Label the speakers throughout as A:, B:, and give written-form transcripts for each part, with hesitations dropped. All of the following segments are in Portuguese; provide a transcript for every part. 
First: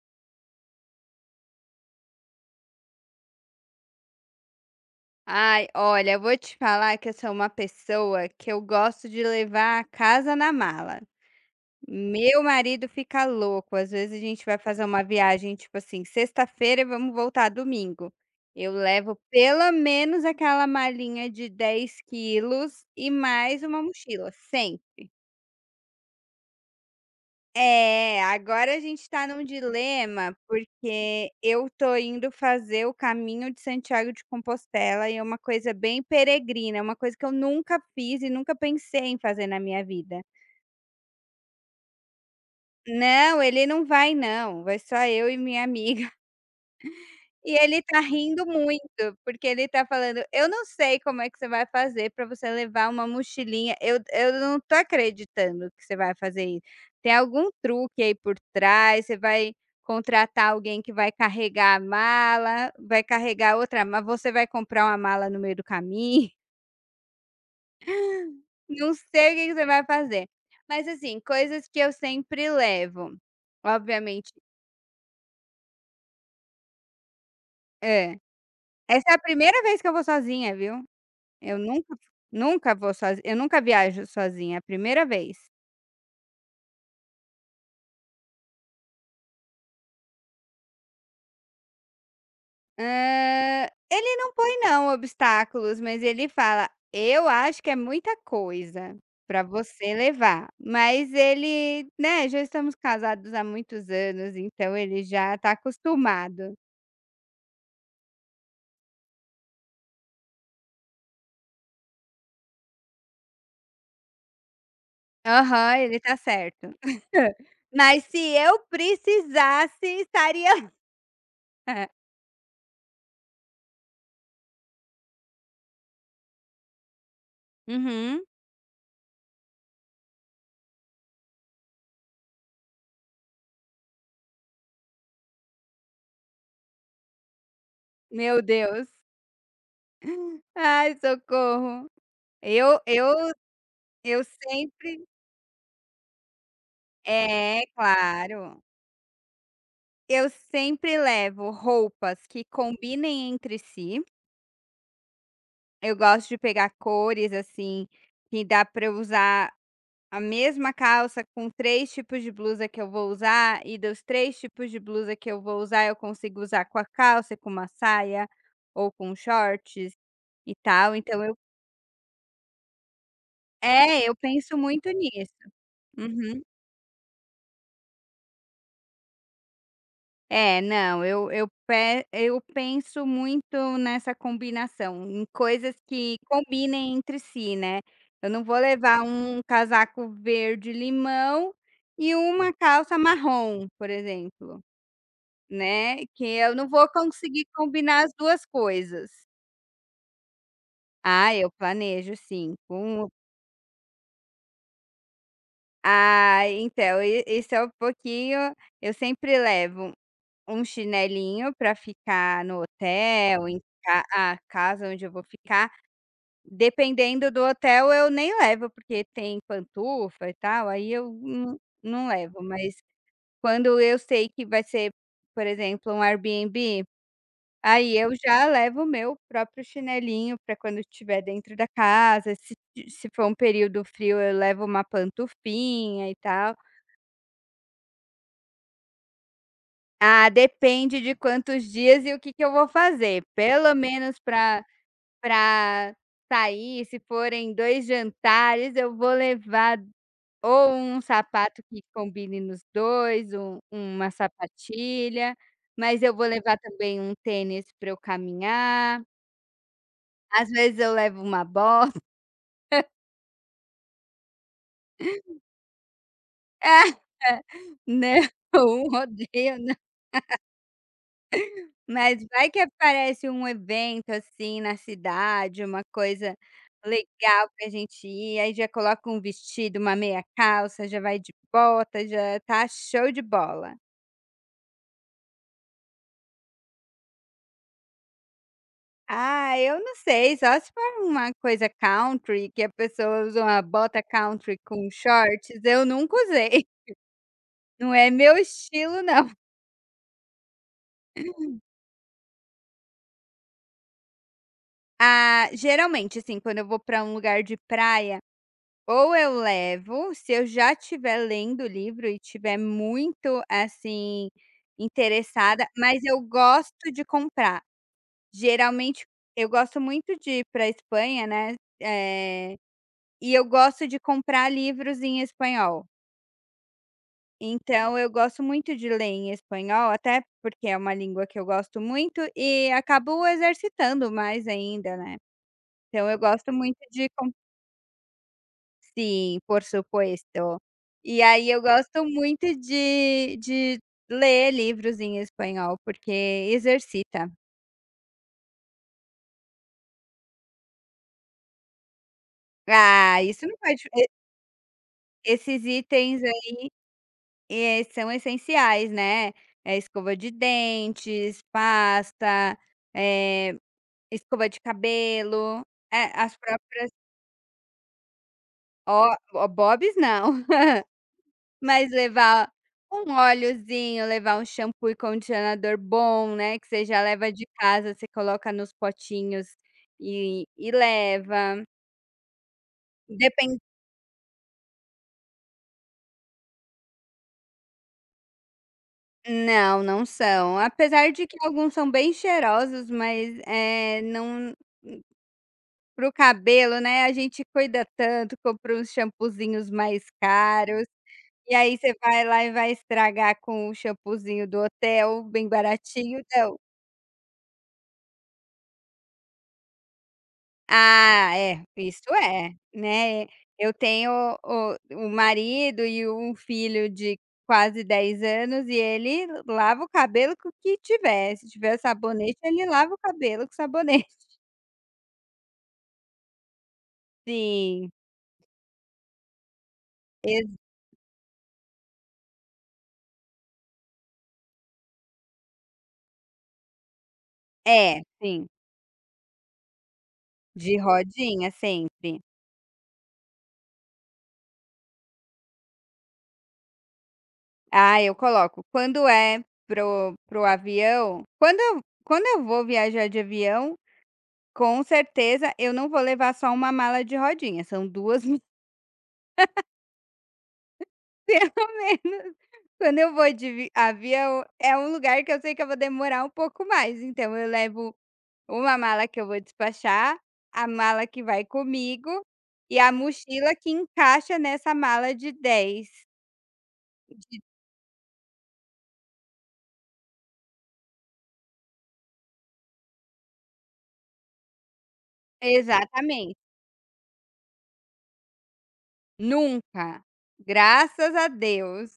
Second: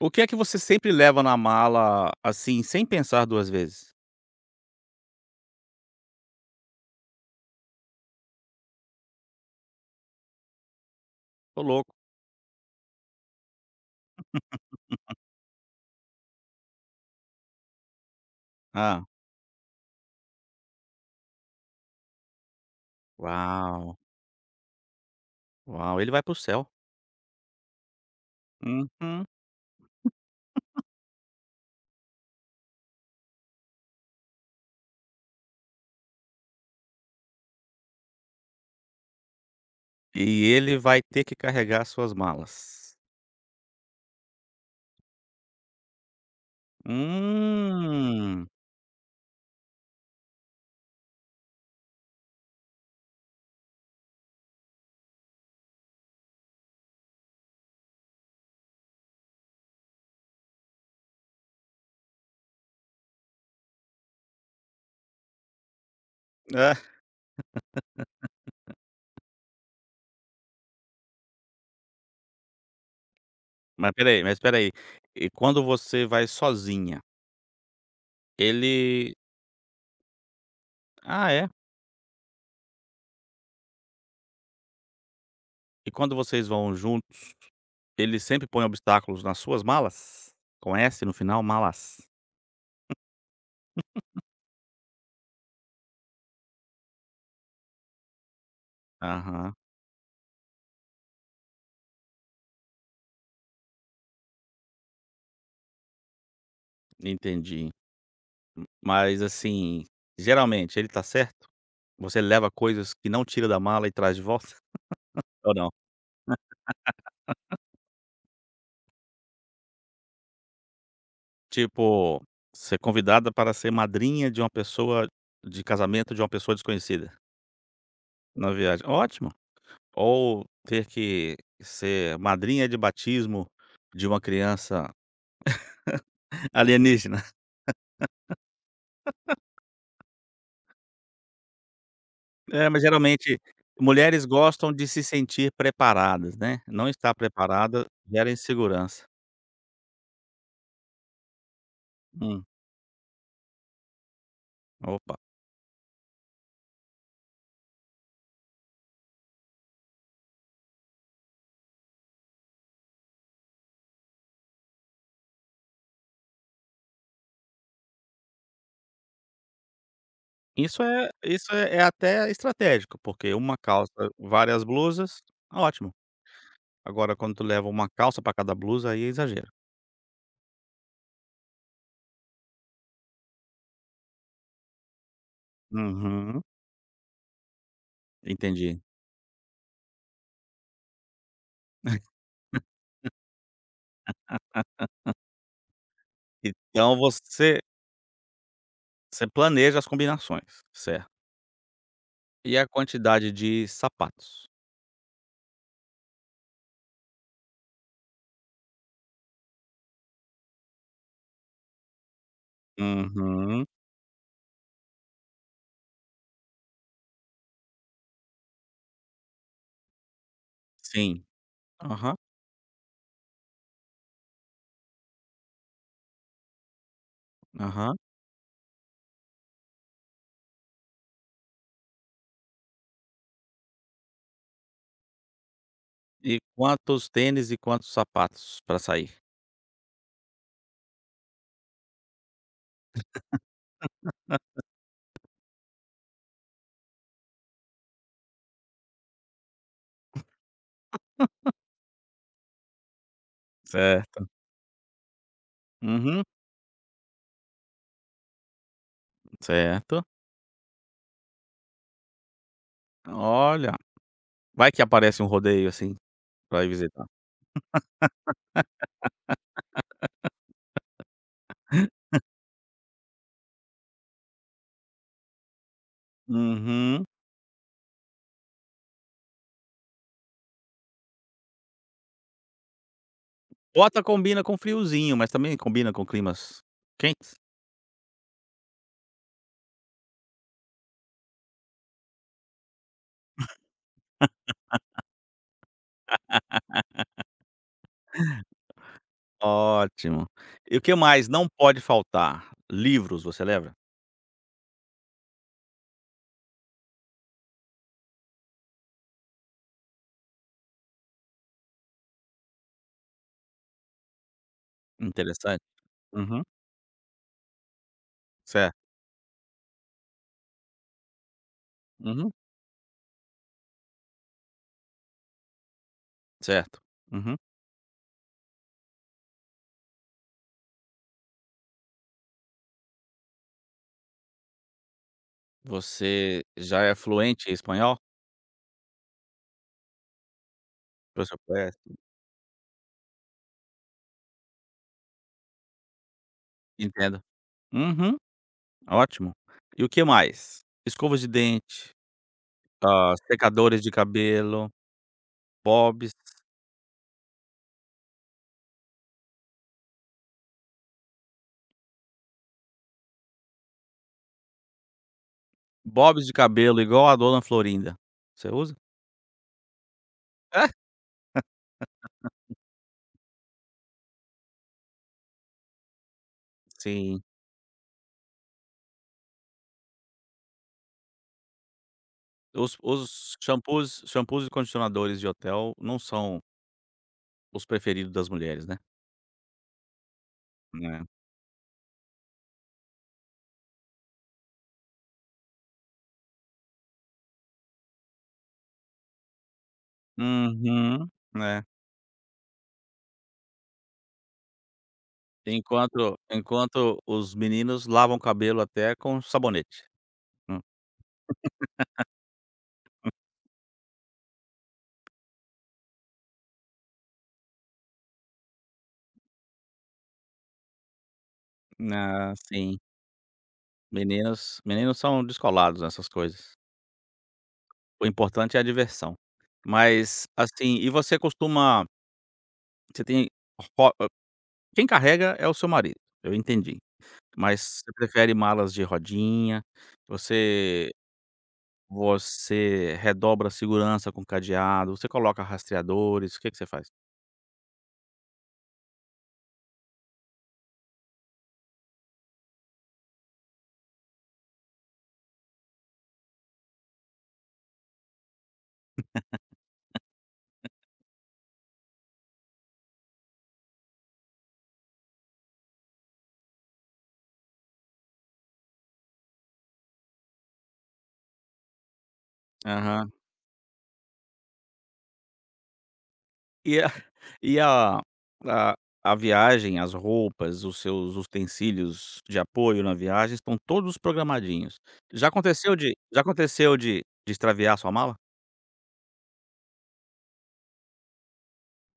A: O que é que você sempre leva na mala, assim, sem pensar duas vezes?
B: Ai, olha, eu vou te falar que eu sou uma pessoa que eu gosto de levar a casa na mala.
A: "Ô louco".
B: Meu marido fica louco. Às vezes a gente vai fazer uma viagem, tipo assim, sexta-feira e vamos voltar domingo. Eu
A: Ah,
B: levo pelo menos aquela malinha de 10 quilos e mais uma
A: uau,
B: mochila.
A: ele vai para o céu.
B: É, agora a gente está
A: Uhum.
B: num dilema, porque eu tô indo fazer o caminho de Santiago de Compostela e é uma coisa bem peregrina, é uma coisa que eu nunca fiz e nunca pensei em fazer na minha vida.
A: E ele vai ter que carregar suas malas.
B: Não, ele não vai não, vai só eu e minha amiga. E ele tá rindo
A: Hum.
B: muito, porque ele tá falando: "Eu não sei como é que você vai fazer pra você levar uma mochilinha, eu não tô acreditando que você vai fazer isso. Tem algum truque aí por trás? Você vai contratar alguém que vai carregar a mala, vai carregar outra ma você vai comprar uma mala no meio do caminho,
A: Hã.
B: não sei o que que você vai fazer". Mas, assim, coisas que eu sempre levo,
A: Mas peraí,
B: obviamente.
A: mas peraí. E quando você vai sozinha,
B: Hã. Essa é
A: ele
B: a primeira vez que eu vou sozinha, viu.
A: ah, é?
B: Eu nunca eu nunca viajo sozinha, é a primeira vez.
A: E quando vocês vão junto, ele sempre põe obstáculos nas suas malas? Com S no final, malas.
B: Hã, ele não põe não obstáculos, mas ele fala: "Eu acho que é muita coisa para
A: Aham,
B: você levar", mas ele, né, já estamos casados há muitos anos, então ele já tá acostumado.
A: entendi. Mas, assim, geralmente ele tá certo? Você leva coisas que não tira da mala e traz de volta? Ou não?
B: Aham, ele tá certo. Mas se eu precisasse, estaria lá.
A: Tipo, ser convidada para ser madrinha de uma pessoa de casamento de uma pessoa desconhecida
B: Uhum.
A: na viagem. Ótimo. Ou ter que ser madrinha de batismo de uma criança alienígena.
B: Meu Deus. Ai, socorro.
A: É,
B: Eu
A: mas
B: eu
A: geralmente
B: Eu
A: mulheres gostam de se
B: sempre
A: sentir preparadas, né. Não estar
B: É,
A: preparada gera
B: claro.
A: insegurança.
B: Eu sempre levo roupas que
A: Hum,
B: combinem entre si.
A: opa.
B: Eu gosto de pegar cores, assim, que dá para eu usar a mesma calça com 3 tipos de blusa que eu vou usar, e dos três tipos de blusa que eu vou usar, eu consigo usar com a calça e com uma saia, ou com shorts e
A: Isso
B: tal.
A: é
B: Então eu
A: isso é é até estratégico, porque uma calça,
B: É, eu penso
A: várias
B: muito
A: blusas,
B: nisso.
A: ótimo.
B: Uhum.
A: Agora quando tu leva uma calça pra cada blusa, aí é exagero.
B: É, não, eu penso muito nessa combinação, em coisas que
A: Uhum,
B: combinem entre si, né. Eu não vou
A: entendi.
B: levar um casaco verde limão e uma calça marrom, por exemplo, né, que eu não vou
A: Então
B: conseguir
A: você
B: combinar as 2 coisas.
A: você planeja as combinações, certo.
B: Ah, eu planejo sim,
A: E a
B: com
A: quantidade de sapatos?
B: ah, então, i isso é um pouquinho. Eu sempre levo um chinelinho para ficar no hotel, em
A: Uhum.
B: ca a casa onde eu vou ficar. Dependendo do hotel, eu nem levo, porque tem pantufa e tal, aí eu
A: Sim.
B: não
A: Aham,
B: levo, mas quando eu sei que vai ser, por exemplo, um Airbnb, aí
A: aham.
B: eu já levo o meu próprio chinelinho para quando estiver dentro da casa. Se for um período frio, eu levo uma pantufinha e
A: E
B: tal.
A: quantos tênis e quantos sapatos pra sair?
B: Ah, depende de quantos dias e o que que eu vou fazer. Pelo menos para pra sair, se forem 2 jantares, eu vou levar ou um sapato que combine nos 2, uma
A: Certo.
B: sapatilha, mas eu
A: Uhum,
B: vou levar também um tênis para eu caminhar,
A: certo.
B: às vezes eu levo uma bota.
A: Olha, vai que aparece um rodeio, assim, pra ir visitar.
B: É, não, um rodeio. Mas vai que aparece um evento, assim, na cidade, uma coisa
A: Uhum.
B: legal pra gente ir, aí já coloca um vestido, uma meia calça, já vai de bota, já tá show de bola.
A: Bota combina com friozinho, mas também combina com climas quentes.
B: Ah, eu não sei, só se for uma coisa country, que a pessoa usa uma bota country com shorts, eu nunca usei. Não é meu estilo não.
A: Ótimo. E o que mais não pode faltar? Livros, você lembra?
B: Ah, geralmente, assim, quando eu vou pra um lugar de praia, ou eu levo, se eu já estiver lendo o livro e estiver muito, assim,
A: Interessante.
B: interessada, mas eu
A: Uhum.
B: gosto de comprar.
A: Certo.
B: Geralmente eu gosto muito de ir pra Espanha, né,
A: Uhum.
B: eh, e eu gosto de comprar livros em espanhol.
A: Certo. Uhum.
B: Então eu gosto muito de ler em espanhol, até porque é uma língua que eu gosto muito e acabo exercitando mais ainda, né. Então eu
A: Você
B: gosto muito
A: já é
B: de
A: fluente em espanhol?
B: Sim, por supuesto. E
A: Você
B: aí eu
A: conhece?
B: gosto muito de ler livros em espanhol, porque
A: Entendo.
B: exercita.
A: Uhum. Ótimo. E o que mais? Escovas de dente, hã,
B: Ah, isso não
A: secadores
B: pode
A: de
B: e
A: cabelo,
B: esses
A: bobs
B: itens aí, são essenciais, né, escova de dentes, pasta, eh, escova de cabelo,
A: de
B: as
A: cabelo
B: próprias
A: igual a dona Florinda. Você usa?
B: ó, Bob's não.
A: É?
B: Mas levar um óleozinho, levar um shampoo e condicionador bom, né, que você já
A: Sim.
B: leva de casa, você coloca nos potinhos e leva.
A: Os
B: Depen
A: shampoos e condicionadores de hotel não são os preferidos das mulheres,
B: Não, não são.
A: né.
B: Apesar de que alguns são bem cheirosos, mas, é não para o cabelo, né, a gente cuida tanto, compra uns shampoozinhos mais caros,
A: Uhum,
B: e
A: né.
B: aí você vai lá e vai estragar com o shampoozinho do hotel, bem
A: Enquanto
B: baratinho, não.
A: enquanto os meninos lavam o cabelo até com sabonete. Hum.
B: Ah, é, isso é, né. Eu tenho o marido e um filho de quase 10 anos e ele lava o cabelo com o que tiver, se tiver
A: Ah,
B: sabonete, ele
A: sim.
B: lava o cabelo com sabonete.
A: Meninos são descolados nessas coisas.
B: Sim,
A: O importante é a diversão. Mas,
B: ex
A: assim, e você costuma você tem ro quem carrega é o seu marido, eu entendi. Mas você
B: é,
A: prefere
B: sim,
A: malas de rodinha,
B: de
A: você
B: rodinha sempre.
A: você redobra a segurança com cadeado, você coloca rastreadores, o que que você faz?
B: Ah, eu coloco. Quando é pro avião, quando eu vou viajar de avião, com certeza eu não vou levar só uma mala de rodinha, são 2. Pelo menos, quando eu vou de vi avião, é um lugar que eu sei que eu vou demorar um pouco mais, então eu levo uma mala que eu vou despachar, a mala que vai comigo e a
A: Aham.
B: mochila que encaixa nessa mala de dez.
A: E a
B: De
A: e a a a viagem, as roupas, os seus utensílios de apoio na viagem estão todos programadinhos. Já aconteceu de já
B: Exatamente,
A: aconteceu de de extraviar sua mala?
B: nunca, graças a Deus.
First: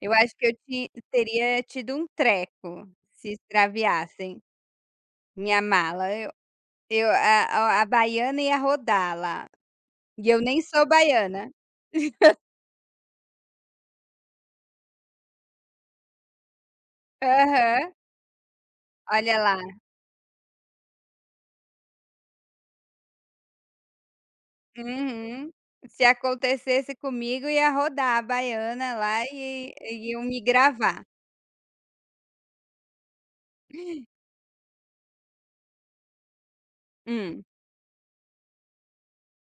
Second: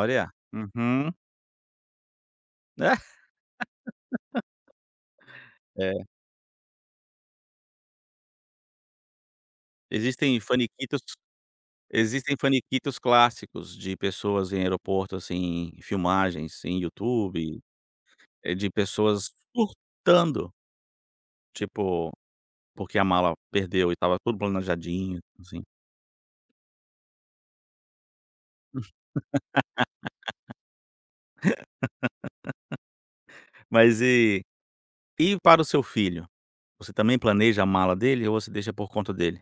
B: Eu acho que eu ti
A: Uhum.
B: teria tido um treco se extraviassem minha
A: É, É.
B: mala, eu a baiana ia rodar lá, e
A: Existem
B: eu nem sou
A: faniquitos
B: baiana.
A: clássicos de pessoas em aeroporto, assim, filmagens em YouTube,
B: Aham,
A: de pessoas
B: olha lá.
A: surtando, tipo, porque a mala perdeu e estava tudo planejadinho,
B: Uhum.
A: assim.
B: Se acontecesse comigo, ia rodar a baiana lá e iam me gravar.
A: Mas e para o seu filho, você também
B: Hum.
A: planeja a mala dele ou você deixa por conta dele?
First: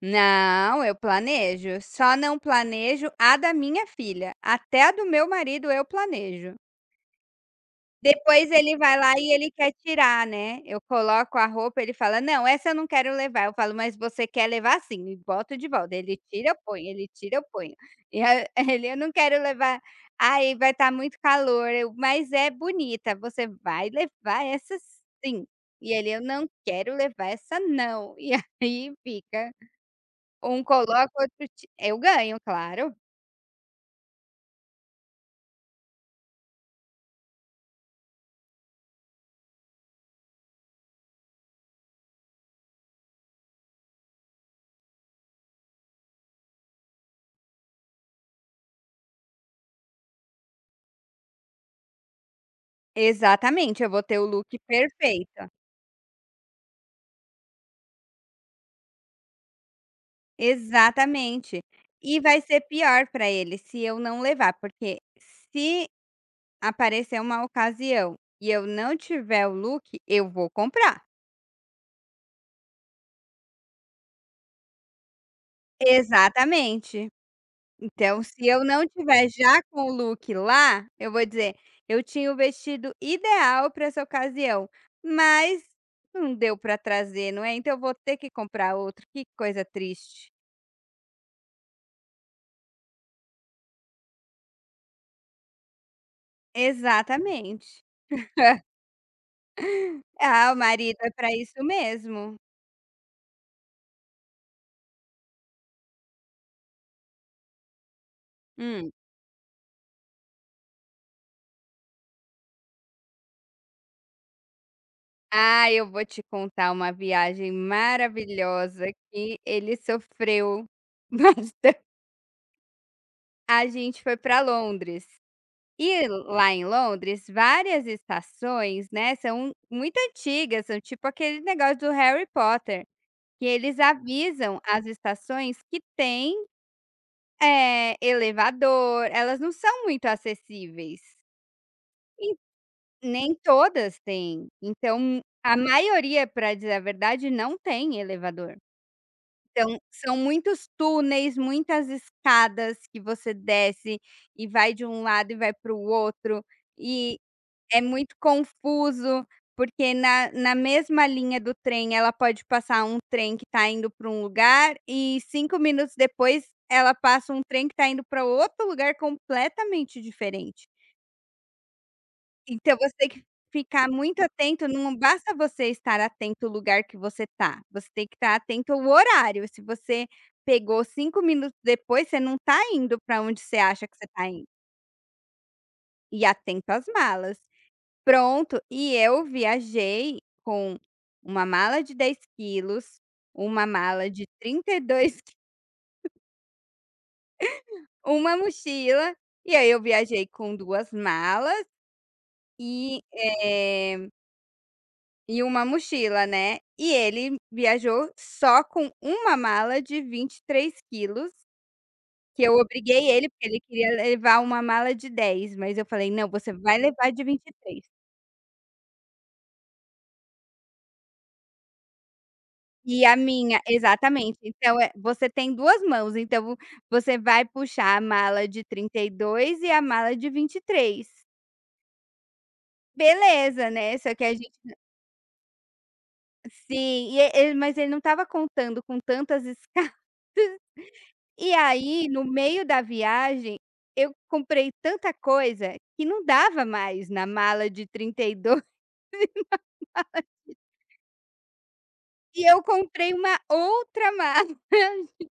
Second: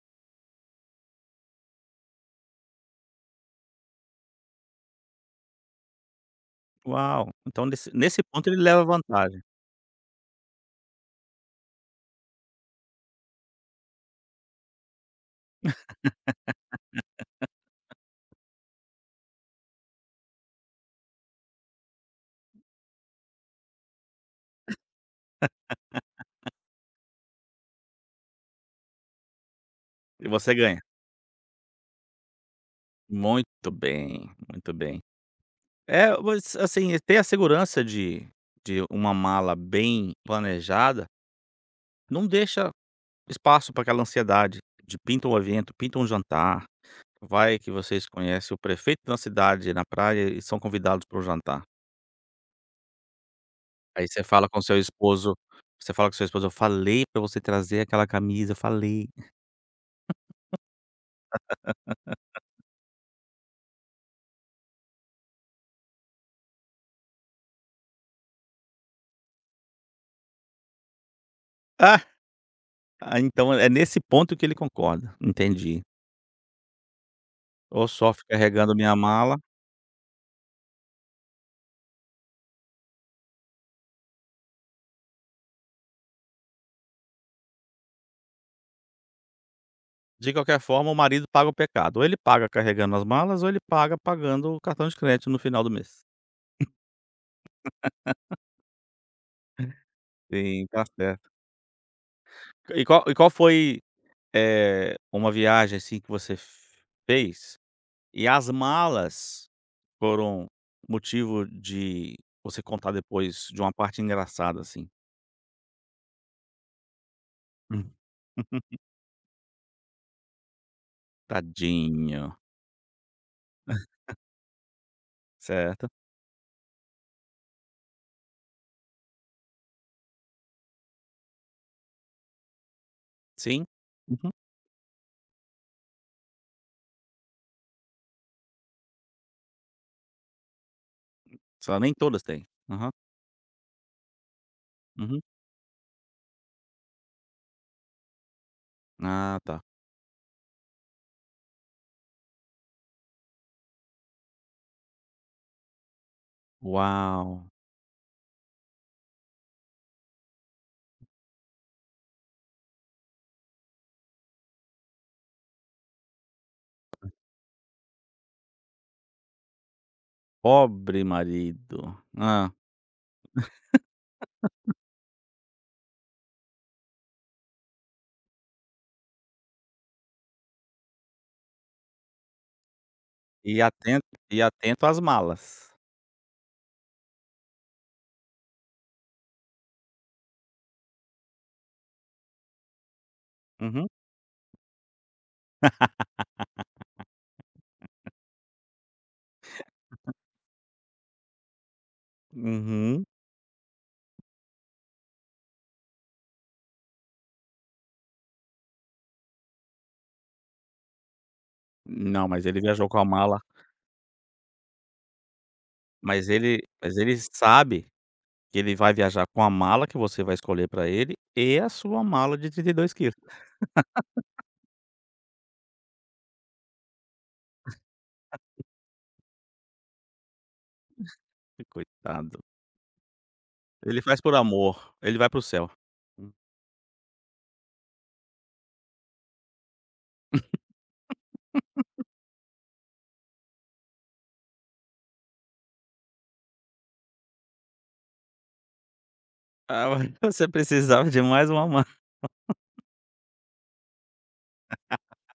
B: Não, eu planejo, só não planejo a da minha filha, até a do meu marido eu planejo.
A: Uau! Então nesse ponto
B: Depois
A: ele
B: ele
A: leva
B: vai lá e
A: vantagem
B: ele quer tirar, né. Eu coloco a roupa, ele fala: "Não, essa eu não quero levar". Eu falo: "Mas você quer levar sim, e boto de volta". Ele tira, eu ponho, ele tira, eu ponho. E a ele: "Eu não quero levar". "Ai, vai estar muito calor". Eu: "Mas é bonita, você vai levar essa sim". E ele: "Eu não quero levar essa não". E aí fica,
A: e você
B: um
A: ganha.
B: coloca, outro ti eu ganho, claro.
A: Muito bem, muito bem. É, mas assim, ter a segurança de uma mala bem planejada não deixa espaço para aquela ansiedade de pinta um evento, pinta um jantar, vai que vocês conhecem o prefeito da cidade na praia e são convidados para o jantar.
B: Exatamente, eu vou
A: Aí
B: ter
A: você
B: o look
A: fala com seu esposo:
B: perfeito.
A: "Eu falei para você trazer aquela camisa, eu falei".
B: Exatamente. E vai ser pior para ele se eu não levar, porque se aparecer uma ocasião e eu não tiver o look, eu vou comprar.
A: Ah, ah, então é nesse ponto que ele concorda, entendi.
B: Exatamente.
A: Ou
B: Então,
A: sofre
B: se eu
A: carregando
B: não
A: minha
B: tiver
A: mala.
B: já com o look lá, eu vou dizer: "Eu tinha o vestido ideal para essa ocasião, mas não deu para trazer, não é? Então eu vou ter que comprar outro". Que coisa triste.
A: De qualquer forma, o marido paga o pecado. Ou ele paga carregando as malas, ou ele paga pagando o cartão de crédito no final do mês.
B: Exatamente. Ah, o
A: Sim, tá
B: marido é para
A: certo.
B: isso mesmo.
A: E qual foi, uma viagem, assim, que você fez e as
B: Hum.
A: malas foram motivo de você contar depois de uma parte engraçada, assim?
B: Ah, eu vou te contar uma viagem
A: Hum,
B: maravilhosa que ele sofreu. bastan
A: tadinho,
B: A gente foi para Londres.
A: certo.
B: E lá em Londres, várias estações, né, são muito antigas, são tipo aquele negócio do Harry Potter, que
A: Sim.
B: eles
A: Uhum.
B: avisam as estações que tem, elevador, elas não são muito acessíveis.
A: Só nem todas têm. Aham.
B: Nem todas têm. Então,
A: Uhum.
B: a maioria, para dizer a verdade, não tem elevador.
A: Ah, tá.
B: Então, são muitos túneis, muitas escadas que você desce e vai de um lado e vai para o outro, e
A: Uau!
B: é muito confuso, porque na mesma linha do trem ela pode passar um trem que está indo para um lugar e 5 minutos depois ela passa um trem que está indo para outro lugar completamente diferente.
A: Pobre marido. Ah,
B: Então você tem que ficar muito atento, não basta você estar atento ao lugar que você tá, você tem que estar atento ao horário, se você pegou 5 minutos depois, você não tá indo para onde você
A: e
B: acha que você
A: atento
B: tá indo.
A: às malas.
B: E atento às malas. Pronto, e eu viajei com uma mala de 10 quilos, uma
A: Uhum,
B: mala de 32, qui uma mochila, e aí eu viajei com 2 malas e,
A: uhum.
B: eh E uma mochila, né. E ele viajou só com uma mala de 23 quilos,
A: Não,
B: que
A: mas
B: eu
A: ele viajou com a
B: obriguei ele,
A: mala
B: porque ele queria levar uma mala de 10, mas eu falei: "Não,
A: mas
B: você
A: ele
B: vai
A: mas
B: levar
A: ele
B: de 23". E
A: sabe
B: três.
A: que ele vai viajar com a mala que você vai escolher pra ele e a sua mala de 32
B: E
A: quilos.
B: a minha exatamente. Então, você tem 2 mãos, então você vai puxar a mala de 32 e dois e a mala de 23.
A: Coitado.
B: Beleza, né,
A: Ele
B: só
A: faz
B: que a
A: por
B: gente
A: amor, ele vai para o céu. Hum.
B: sim, e mas ele não estava contando com tantas escalas. E aí, no meio da viagem, eu comprei tanta coisa que não dava mais na mala de 32 e dois.
A: Ah, mas você precisava de mais uma mala.
B: E eu comprei uma outra mala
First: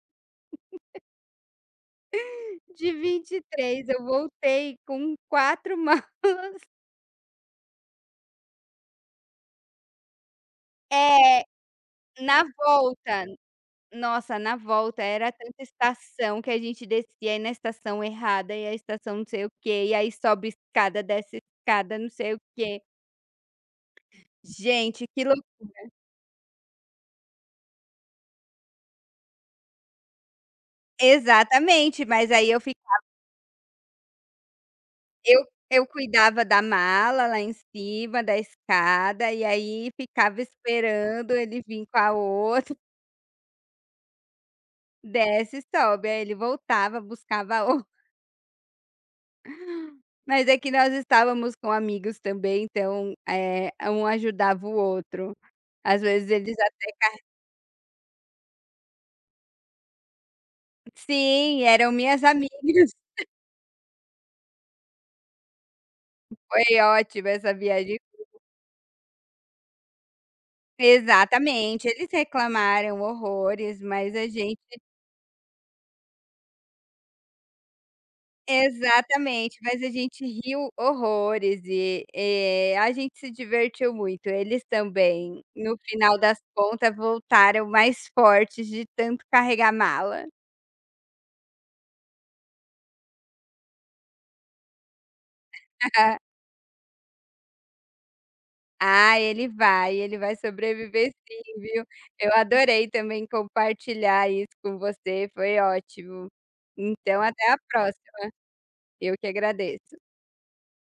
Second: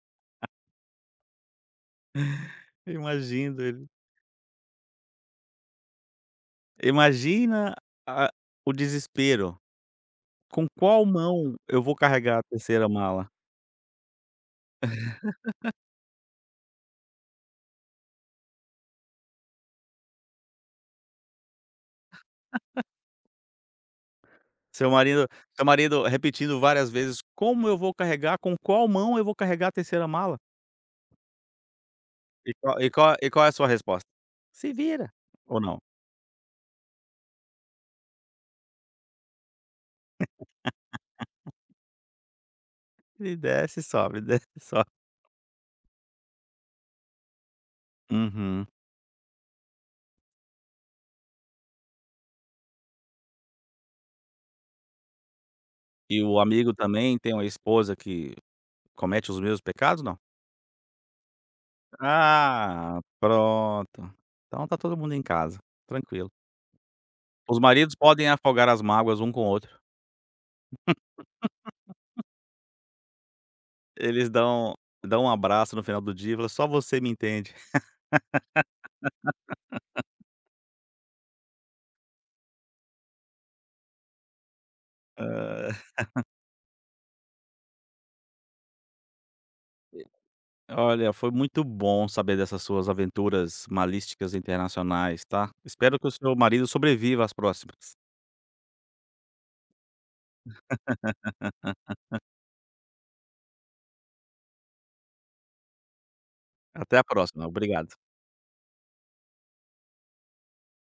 B: de
A: Imagino
B: 23.
A: ele
B: Eu voltei com 4 malas.
A: imagina a o desespero. Com qual
B: É,
A: mão eu vou carregar a
B: na
A: terceira
B: volta,
A: mala?
B: nossa, na volta era tanta estação que a gente descia aí na estação errada e a estação não sei o quê, e aí sobe escada, desce escada, não sei o quê.
A: Seu
B: Gente, que
A: marido
B: lou
A: repetindo várias vezes: "Como eu vou carregar? Com qual mão eu vou carregar a terceira mala?"
B: exatamente, mas aí
A: E qual é a sua resposta? "Se vira."
B: Eu
A: Ou não?
B: eu cuidava da mala lá em cima da escada, e aí ficava esperando ele vir com a outra,
A: E desce e sobe, desce e sobe.
B: desce e sobe, aí ele voltava, buscava a outra.
A: Uhum.
B: Mas é que nós estávamos com amigos também, então, um ajudava o outro. Às
A: E
B: vezes
A: o
B: eles
A: amigo
B: até
A: também tem uma esposa que comete os mesmos pecados, não?
B: sim, eram minhas amigas.
A: Ah, pronto. Então tá todo mundo em casa, tranquilo.
B: Foi ótima essa
A: Os maridos
B: viagem.
A: podem afogar as mágoas um com o outro.
B: Exatamente, eles reclamaram horrores, mas a
A: Eles
B: gente
A: dão um abraço no final do dia e falam: "Só você me entende."
B: exatamente, mas a gente riu horrores e, a gente se divertiu muito. Eles também, no
A: Ah,
B: final das contas, voltaram mais fortes de tanto carregar
A: e-
B: mala.
A: olha, foi muito bom saber dessas suas aventuras malísticas internacionais, tá. Espero que o seu marido sobreviva às próximas.
B: Ah, ele vai sobreviver sim, viu. Eu adorei também compartilhar isso com você, foi ótimo.
A: Até a
B: Então
A: próxima,
B: até a
A: obrigado.
B: próxima, eu que agradeço.